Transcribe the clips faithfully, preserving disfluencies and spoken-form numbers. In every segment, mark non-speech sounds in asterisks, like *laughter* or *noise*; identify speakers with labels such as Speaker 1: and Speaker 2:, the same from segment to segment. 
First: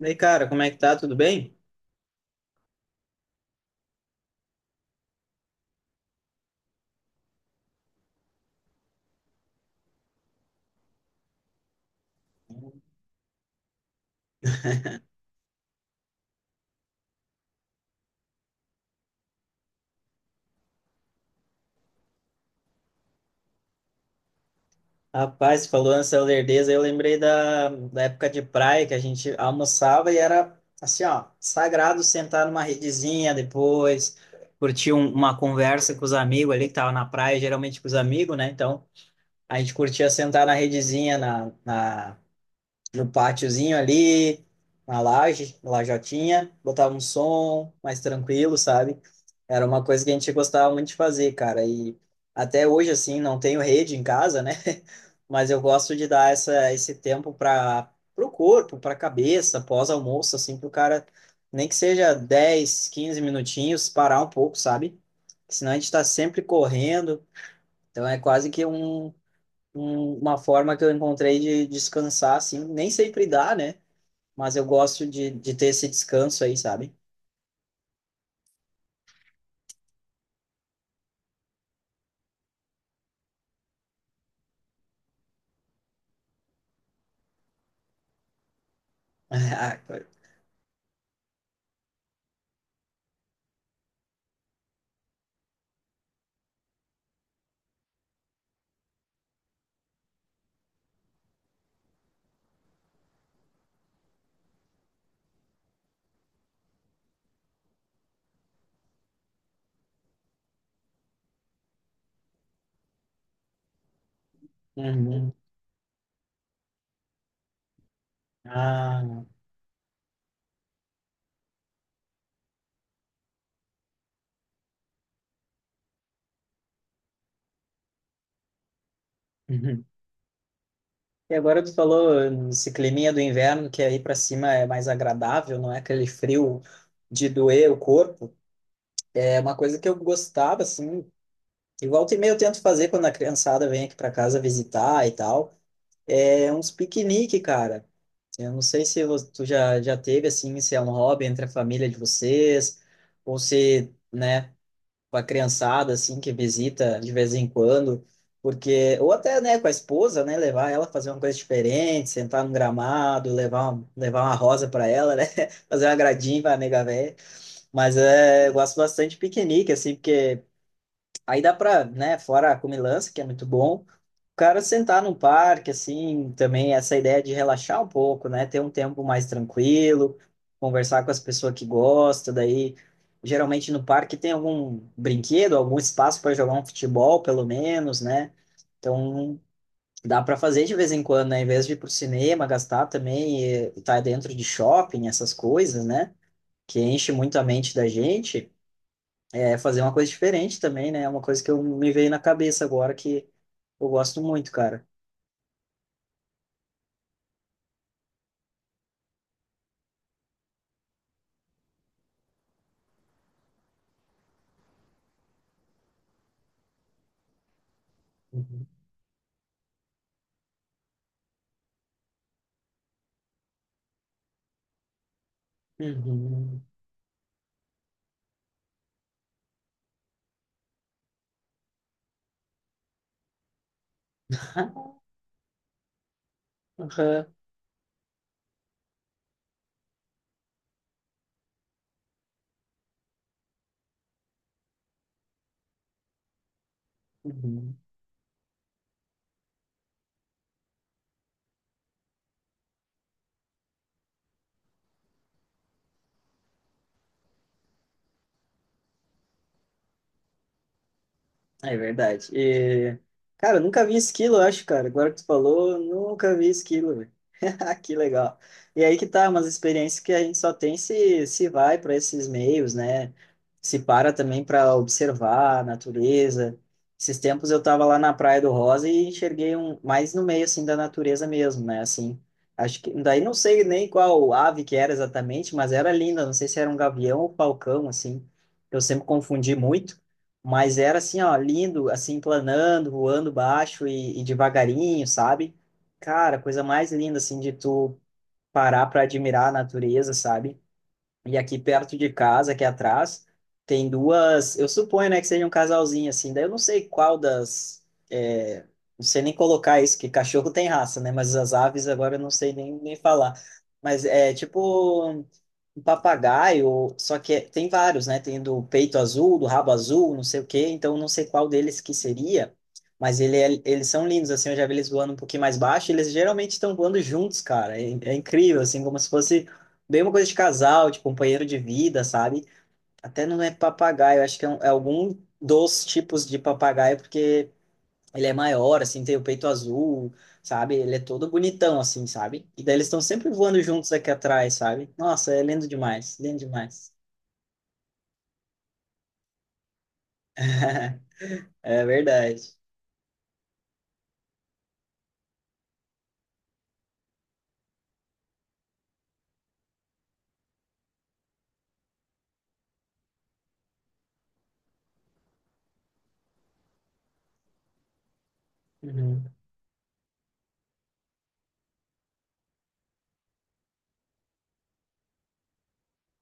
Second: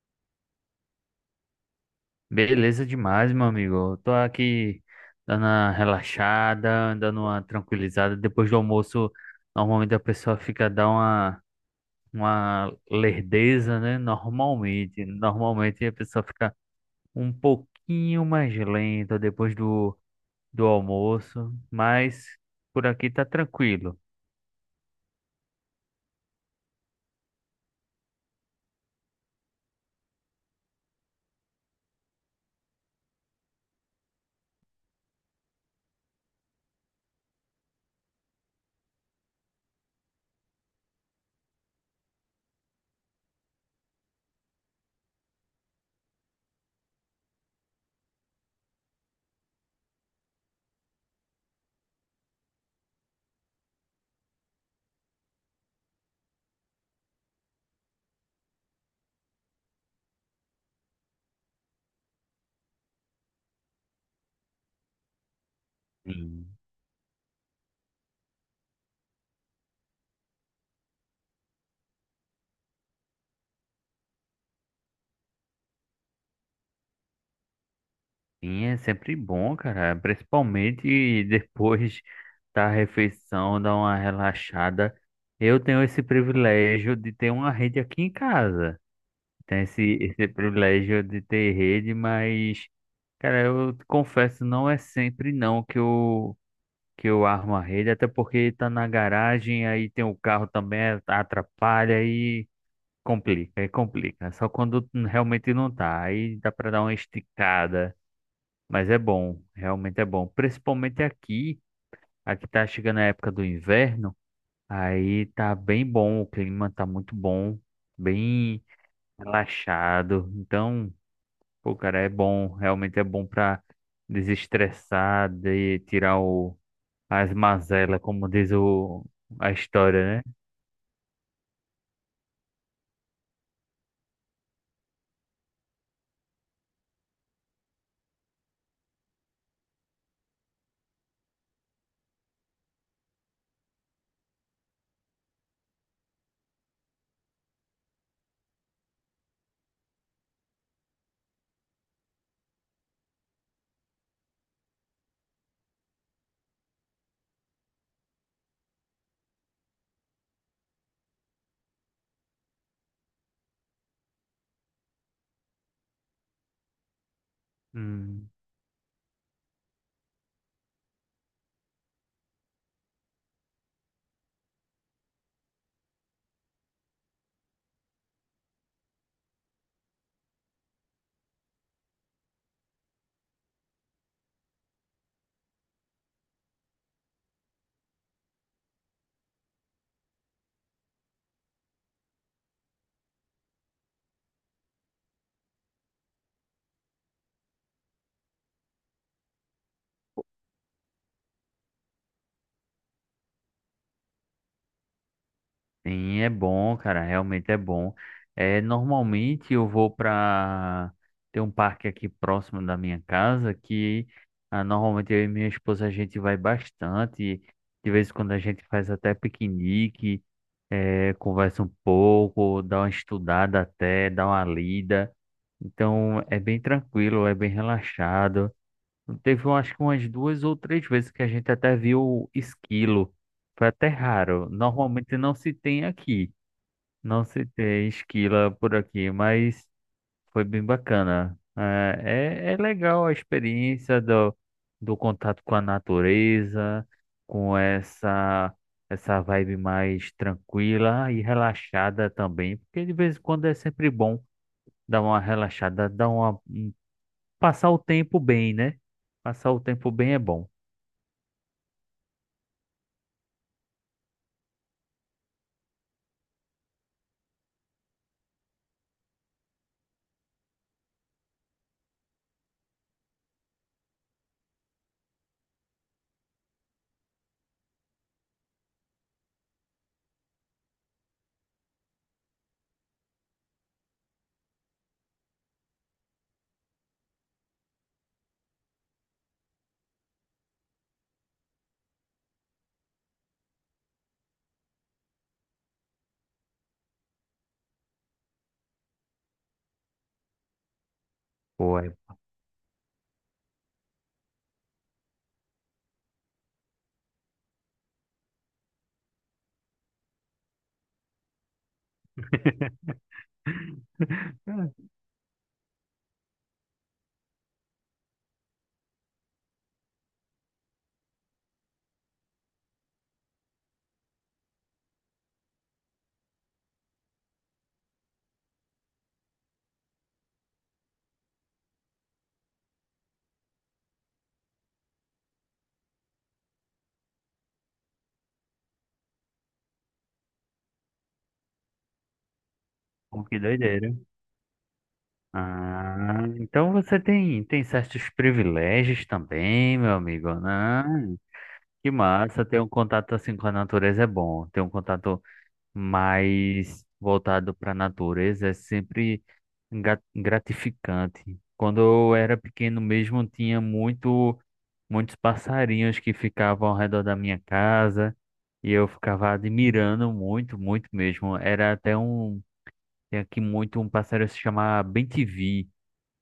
Speaker 1: E aí, cara, como é que tá? Tudo bem?
Speaker 2: Beleza demais, meu amigo. Eu tô aqui dando uma relaxada, dando uma tranquilizada. Depois do almoço, normalmente a pessoa fica dando uma, uma lerdeza, né? Normalmente.
Speaker 1: *laughs*
Speaker 2: Normalmente a pessoa fica um pouquinho mais lenta depois do, do almoço, mas por aqui tá tranquilo.
Speaker 1: Rapaz, você falou nessa lerdeza, eu lembrei da, da época de praia que a gente almoçava e era assim, ó, sagrado sentar numa redezinha depois, curtir um- uma conversa com os amigos ali que tava na praia, geralmente com os amigos, né? Então, a gente curtia sentar na redezinha, na, na no pátiozinho ali, na laje, lajotinha, botava um som mais tranquilo, sabe? Era uma coisa que a gente gostava muito de fazer, cara. E até hoje, assim, não tenho rede em casa, né? *laughs* Mas eu gosto de dar essa, esse tempo para o corpo, para a cabeça, pós-almoço, assim, para o cara, nem que seja dez quinze minutinhos, parar um pouco, sabe? Senão a gente está sempre
Speaker 2: Sim.
Speaker 1: correndo. Então é quase que um, um- uma forma que eu encontrei de descansar, assim, nem sempre dá, né? Mas eu gosto de, de ter esse descanso aí, sabe? *laughs*
Speaker 2: Sim, é sempre bom, cara. Principalmente depois *laughs* da refeição, dar uma relaxada. Eu tenho esse privilégio de ter uma rede aqui em casa. Tenho
Speaker 1: Ah,
Speaker 2: esse,
Speaker 1: co-
Speaker 2: esse privilégio de ter rede, mas, cara, eu confesso, não é sempre não que eu, que eu armo a rede, até porque tá na garagem, aí tem o carro também, atrapalha e complica, e complica. Só quando realmente não tá. Aí dá pra dar uma esticada. Mas é bom, realmente é bom. Principalmente aqui, aqui tá chegando a época do inverno, aí
Speaker 1: Uhum.
Speaker 2: tá bem bom, o clima tá muito bom, bem
Speaker 1: Ah,
Speaker 2: relaxado. Então, pô, cara, é bom, realmente é bom pra desestressar, de tirar o, as mazelas, como diz o, a
Speaker 1: uhum.
Speaker 2: história, né?
Speaker 1: E agora tu falou esse climinha do inverno, que aí para cima é mais agradável, não é aquele frio de doer o corpo. É uma coisa que eu gostava, assim, e volta e meia eu tento fazer quando a criançada vem aqui para casa visitar e tal. É uns piquenique, cara. Eu não sei se vo- tu já, já teve, assim, se é um hobby entre a família de vocês, ou se, né, com a criançada, assim, que visita de vez em quando, porque, ou até, né, com a esposa, né, levar ela a fazer uma coisa diferente, sentar num gramado, levar, um- levar uma rosa para ela, né, *laughs* fazer um agradinho pra nega véia, mas
Speaker 2: Hum.
Speaker 1: é, eu gosto bastante de piquenique, assim, porque aí dá pra, né, fora a comilança, que é muito bom, o cara sentar num parque, assim, também essa ideia de relaxar um pouco, né, ter um tempo mais tranquilo, conversar com as pessoas que gostam, daí geralmente no parque tem algum brinquedo, algum espaço para jogar um futebol, pelo menos, né? Então dá para fazer de vez em quando, né, em vez de ir pro cinema, gastar também e estar dentro de shopping, essas coisas, né, que enche muito a mente da gente é, fazer uma coisa diferente também, né? É uma coisa que eu me veio na cabeça agora que eu gosto muito, cara.
Speaker 2: Sim, é bom, cara, realmente é bom. É, normalmente eu vou para tem um parque aqui próximo da minha casa que ah, normalmente eu e minha esposa a gente vai bastante. De vez em quando a gente
Speaker 1: Uhum.
Speaker 2: faz até piquenique, é, conversa um pouco, dá uma estudada até, dá uma lida. Então é bem
Speaker 1: Uhum.
Speaker 2: tranquilo, é bem relaxado. Teve eu acho que umas duas ou três vezes que a gente até viu esquilo. Foi até raro. Normalmente não se tem aqui. Não
Speaker 1: Aham.
Speaker 2: citei esquila por aqui, mas foi bem bacana. Ah, é, é legal a experiência do, do contato com a natureza, com
Speaker 1: Uhum.
Speaker 2: essa, essa vibe mais tranquila e relaxada também, porque de vez em quando é sempre bom dar uma relaxada, dar uma, um- passar o tempo bem, né? Passar o tempo bem é bom.
Speaker 1: É verdade. E, cara, eu nunca vi esquilo, eu acho, cara. Agora que tu falou, eu nunca vi esquilo. *laughs* Que legal. E aí que tá, umas experiências que a gente só tem se, se vai para esses meios, né? Se para também para observar a natureza. Esses tempos eu tava lá na Praia do Rosa e enxerguei um mais no meio assim da natureza mesmo, né? Assim, acho que daí não sei nem qual ave que era exatamente, mas era linda, não sei se era um gavião ou falcão assim. Eu sempre confundi muito. Mas era assim, ó, lindo, assim, planando, voando baixo e, e devagarinho, sabe? Cara, coisa mais linda, assim, de tu parar pra admirar a natureza, sabe? E aqui
Speaker 2: Pô, é...
Speaker 1: perto de casa, aqui atrás, tem duas. Eu suponho, né, que seja um casalzinho assim. Daí eu não sei qual das. É, não sei nem colocar isso, que cachorro tem raça, né? Mas as aves agora eu não sei nem, nem falar. Mas é
Speaker 2: *laughs*
Speaker 1: tipo um papagaio, só que é- tem vários, né? Tem do peito azul, do rabo azul, não sei o quê. Então eu não sei qual deles que seria. Mas ele é- eles são lindos, assim. Eu já vi eles voando um pouquinho mais baixo. Eles geralmente estão voando juntos, cara. É, é incrível, assim, como se fosse. Bem uma coisa de casal, de companheiro de vida, sabe? Até não é papagaio, acho que é, um- é algum dos tipos de papagaio, porque ele é maior, assim, tem o peito azul, sabe? Ele é todo bonitão, assim, sabe? E daí eles estão
Speaker 2: Pô,
Speaker 1: sempre
Speaker 2: que
Speaker 1: voando
Speaker 2: doideira.
Speaker 1: juntos aqui atrás, sabe? Nossa, é lindo demais,
Speaker 2: Ah,
Speaker 1: lindo
Speaker 2: então
Speaker 1: demais.
Speaker 2: você tem, tem certos privilégios também, meu amigo, né?
Speaker 1: *laughs* É
Speaker 2: Que massa,
Speaker 1: verdade.
Speaker 2: ter um contato assim com a natureza é bom. Ter um contato mais voltado para a natureza é sempre gra- gratificante. Quando eu era pequeno mesmo, tinha muito, muitos passarinhos que ficavam ao redor da minha casa e eu
Speaker 1: Uhum.
Speaker 2: ficava admirando muito, muito mesmo. Era até um, tem aqui muito um passarinho que se chama bem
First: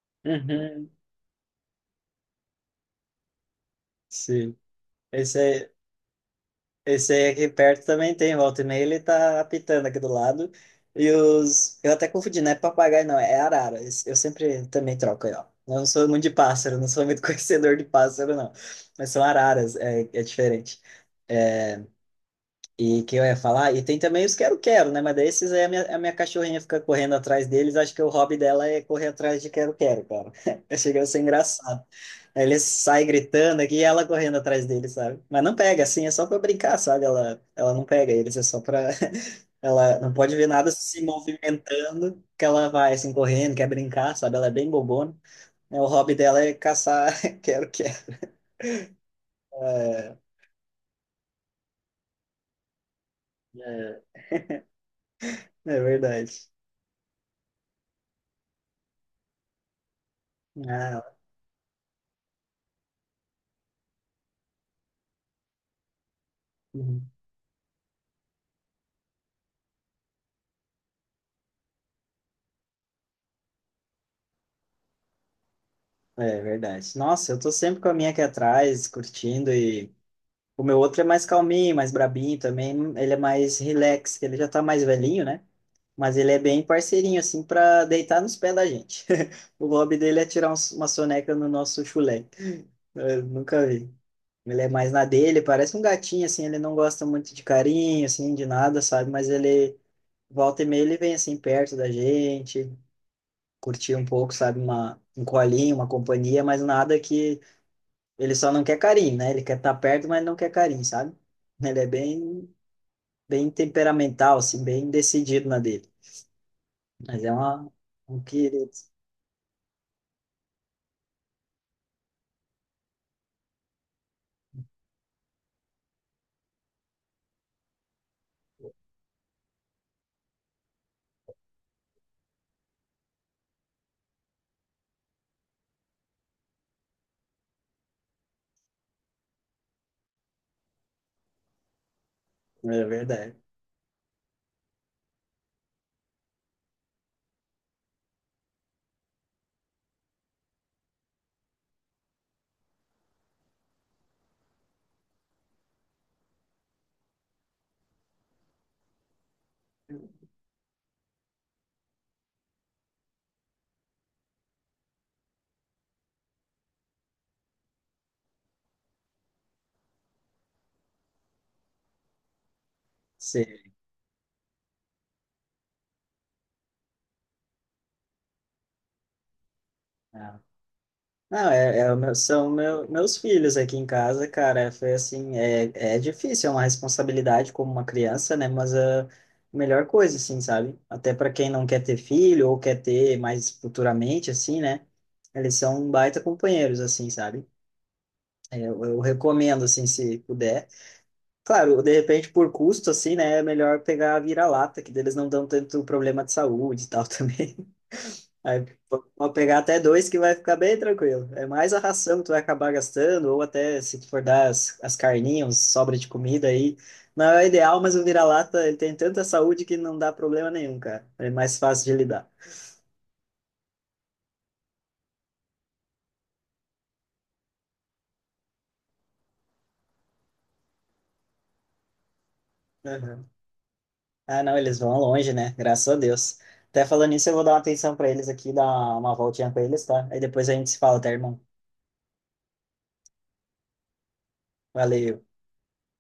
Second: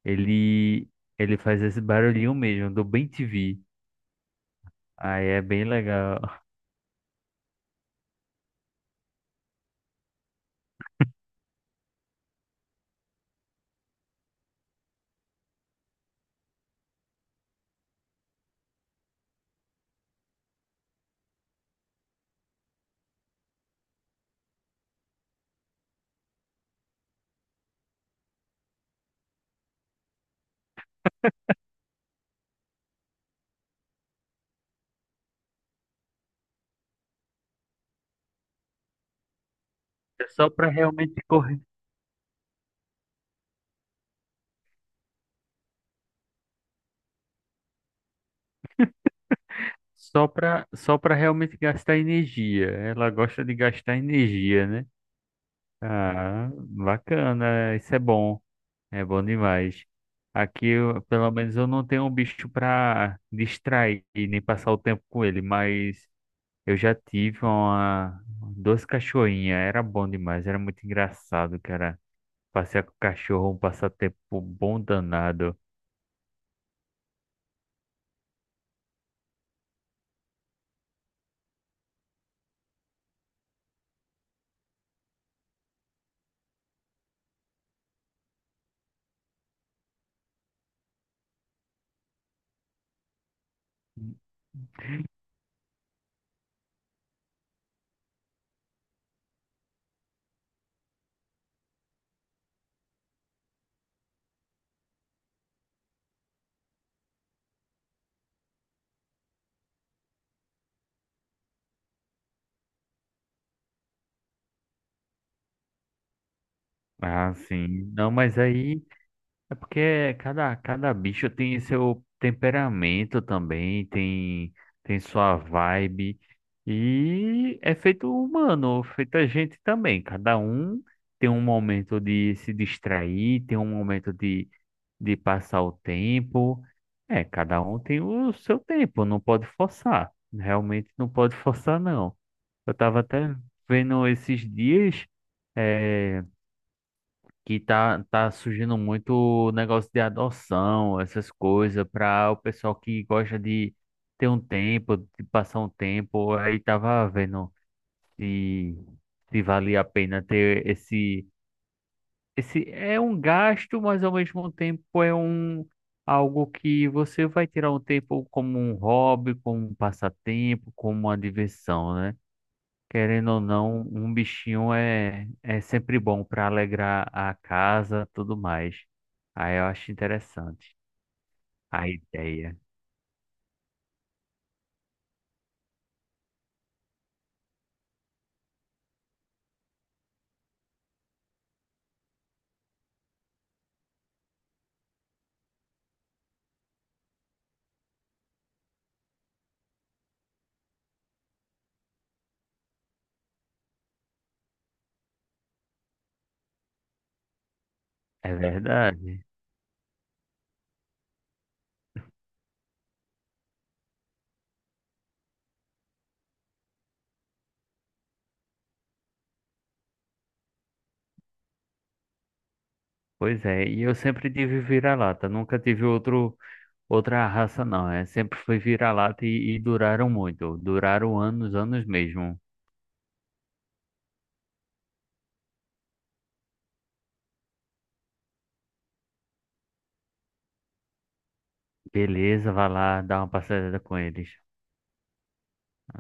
Speaker 2: ele,
Speaker 1: Uhum.
Speaker 2: ele faz esse barulhinho mesmo, do bem T V.
Speaker 1: Sim.
Speaker 2: Aí
Speaker 1: Esse
Speaker 2: é bem
Speaker 1: é.
Speaker 2: legal. *laughs*
Speaker 1: Esse aí aqui perto também tem, volta e meia ele tá apitando aqui do lado. E os. Eu até confundi, não é papagaio, não, é arara. Esse- Eu sempre também troco aí, ó. Eu não sou muito de pássaro, não sou muito *laughs* conhecedor de pássaro, não. Mas são araras, é, é diferente. E que eu ia falar, e tem também os quero-quero, né? Mas daí esses aí a minha, a minha cachorrinha fica correndo atrás deles. Acho que o hobby dela é correr atrás de quero-quero, cara. *laughs* Chega a ser engraçado. Aí ele sai gritando aqui e ela correndo atrás dele, sabe? Mas não pega, assim, é só pra brincar, sabe? Ela, ela não pega eles, é só pra. *laughs* Ela não
Speaker 2: É
Speaker 1: pode ver
Speaker 2: só pra
Speaker 1: nada se
Speaker 2: realmente correr.
Speaker 1: movimentando, que ela vai, assim, correndo, quer brincar, sabe? Ela é bem bobona. É, o hobby dela é caçar, *laughs* quero que é,
Speaker 2: Só pra, só pra realmente gastar energia. Ela gosta de gastar
Speaker 1: é,
Speaker 2: energia, né?
Speaker 1: é verdade.
Speaker 2: Ah, bacana. Isso é bom. É bom demais. Aqui, eu-
Speaker 1: Ah,
Speaker 2: pelo menos, eu não tenho um bicho pra distrair nem passar o tempo com ele, mas eu já
Speaker 1: uhum.
Speaker 2: tive uma, duas cachorrinhas. Era bom demais, era muito engraçado, cara. Passear com o cachorro é um passatempo bom danado.
Speaker 1: É verdade. Nossa, eu tô sempre com a minha aqui atrás, curtindo e. O meu outro é mais calminho, mais brabinho também. Ele é mais relax, que ele já tá mais velhinho, né? Mas ele é bem parceirinho, assim, para deitar nos pés da gente. *laughs* O hobby dele é tirar uns- uma soneca no nosso chulé. Eu nunca vi. Ele é mais na dele, parece um gatinho, assim, ele não gosta muito de carinho, assim, de nada, sabe? Mas ele, volta e meia, ele vem, assim, perto da gente, curtir um pouco, sabe? Uma, um colinho, uma companhia, mas nada que... Ele só não quer carinho, né? Ele quer estar perto, mas não quer carinho, sabe? Ele é bem, bem temperamental, assim, bem decidido na dele. Mas é
Speaker 2: Ah,
Speaker 1: uma,
Speaker 2: sim. Não,
Speaker 1: um
Speaker 2: mas
Speaker 1: querido.
Speaker 2: aí é porque cada, cada bicho tem seu temperamento também, tem, tem sua vibe. E é feito humano, feito a gente também. Cada um tem um momento de se distrair, tem um momento de de passar o tempo. É, cada um tem o seu tempo, não pode forçar. Realmente não pode *laughs* forçar, não. Eu
Speaker 1: É
Speaker 2: estava até
Speaker 1: verdade.
Speaker 2: vendo esses dias é, que tá, tá surgindo muito o negócio de adoção, essas coisas, para o pessoal que gosta de ter um tempo, de passar um tempo. Aí tava vendo se, se valia a pena ter esse esse é um gasto, mas ao mesmo tempo é um algo que você vai tirar um tempo como um hobby, como um passatempo, como uma diversão, né? Querendo ou
Speaker 1: Sim.
Speaker 2: não, um bichinho é, é sempre bom para alegrar a casa, tudo mais. Aí eu acho
Speaker 1: Ah.
Speaker 2: interessante
Speaker 1: Não, é,
Speaker 2: a
Speaker 1: é o meu- são
Speaker 2: ideia.
Speaker 1: meu, meus filhos aqui em casa, cara. Foi assim, é, é difícil, é uma responsabilidade como uma criança, né? Mas a melhor coisa, assim, sabe? Até para quem não quer ter filho ou quer ter mais futuramente, assim, né? Eles são um baita companheiros, assim, sabe? É, Eu, eu recomendo, assim, se puder. Claro, de repente, por custo, assim, né? É melhor pegar a vira-lata, que deles não dão tanto problema de saúde e tal *laughs* também.
Speaker 2: É
Speaker 1: Aí p-
Speaker 2: verdade.
Speaker 1: Pode pegar até dois que vai ficar bem tranquilo. É mais a ração que tu vai acabar gastando, ou até se tu for dar as, as carninhas, sobra de comida aí. Não é o ideal, mas o vira-lata ele tem tanta saúde que não dá problema nenhum, cara. É mais fácil de lidar.
Speaker 2: Pois é, e eu sempre tive vira-lata, nunca tive outro outra raça não, é, sempre foi vira-lata e, e duraram muito, duraram anos, anos mesmo.
Speaker 1: Uhum. Ah, não, eles vão longe, né? Graças a Deus. Até falando nisso, eu vou dar uma atenção para eles aqui, dar uma voltinha com eles, tá? Aí depois a gente se fala, tá, irmão?
Speaker 2: Beleza, vai lá dar uma passeada com eles.
Speaker 1: Valeu.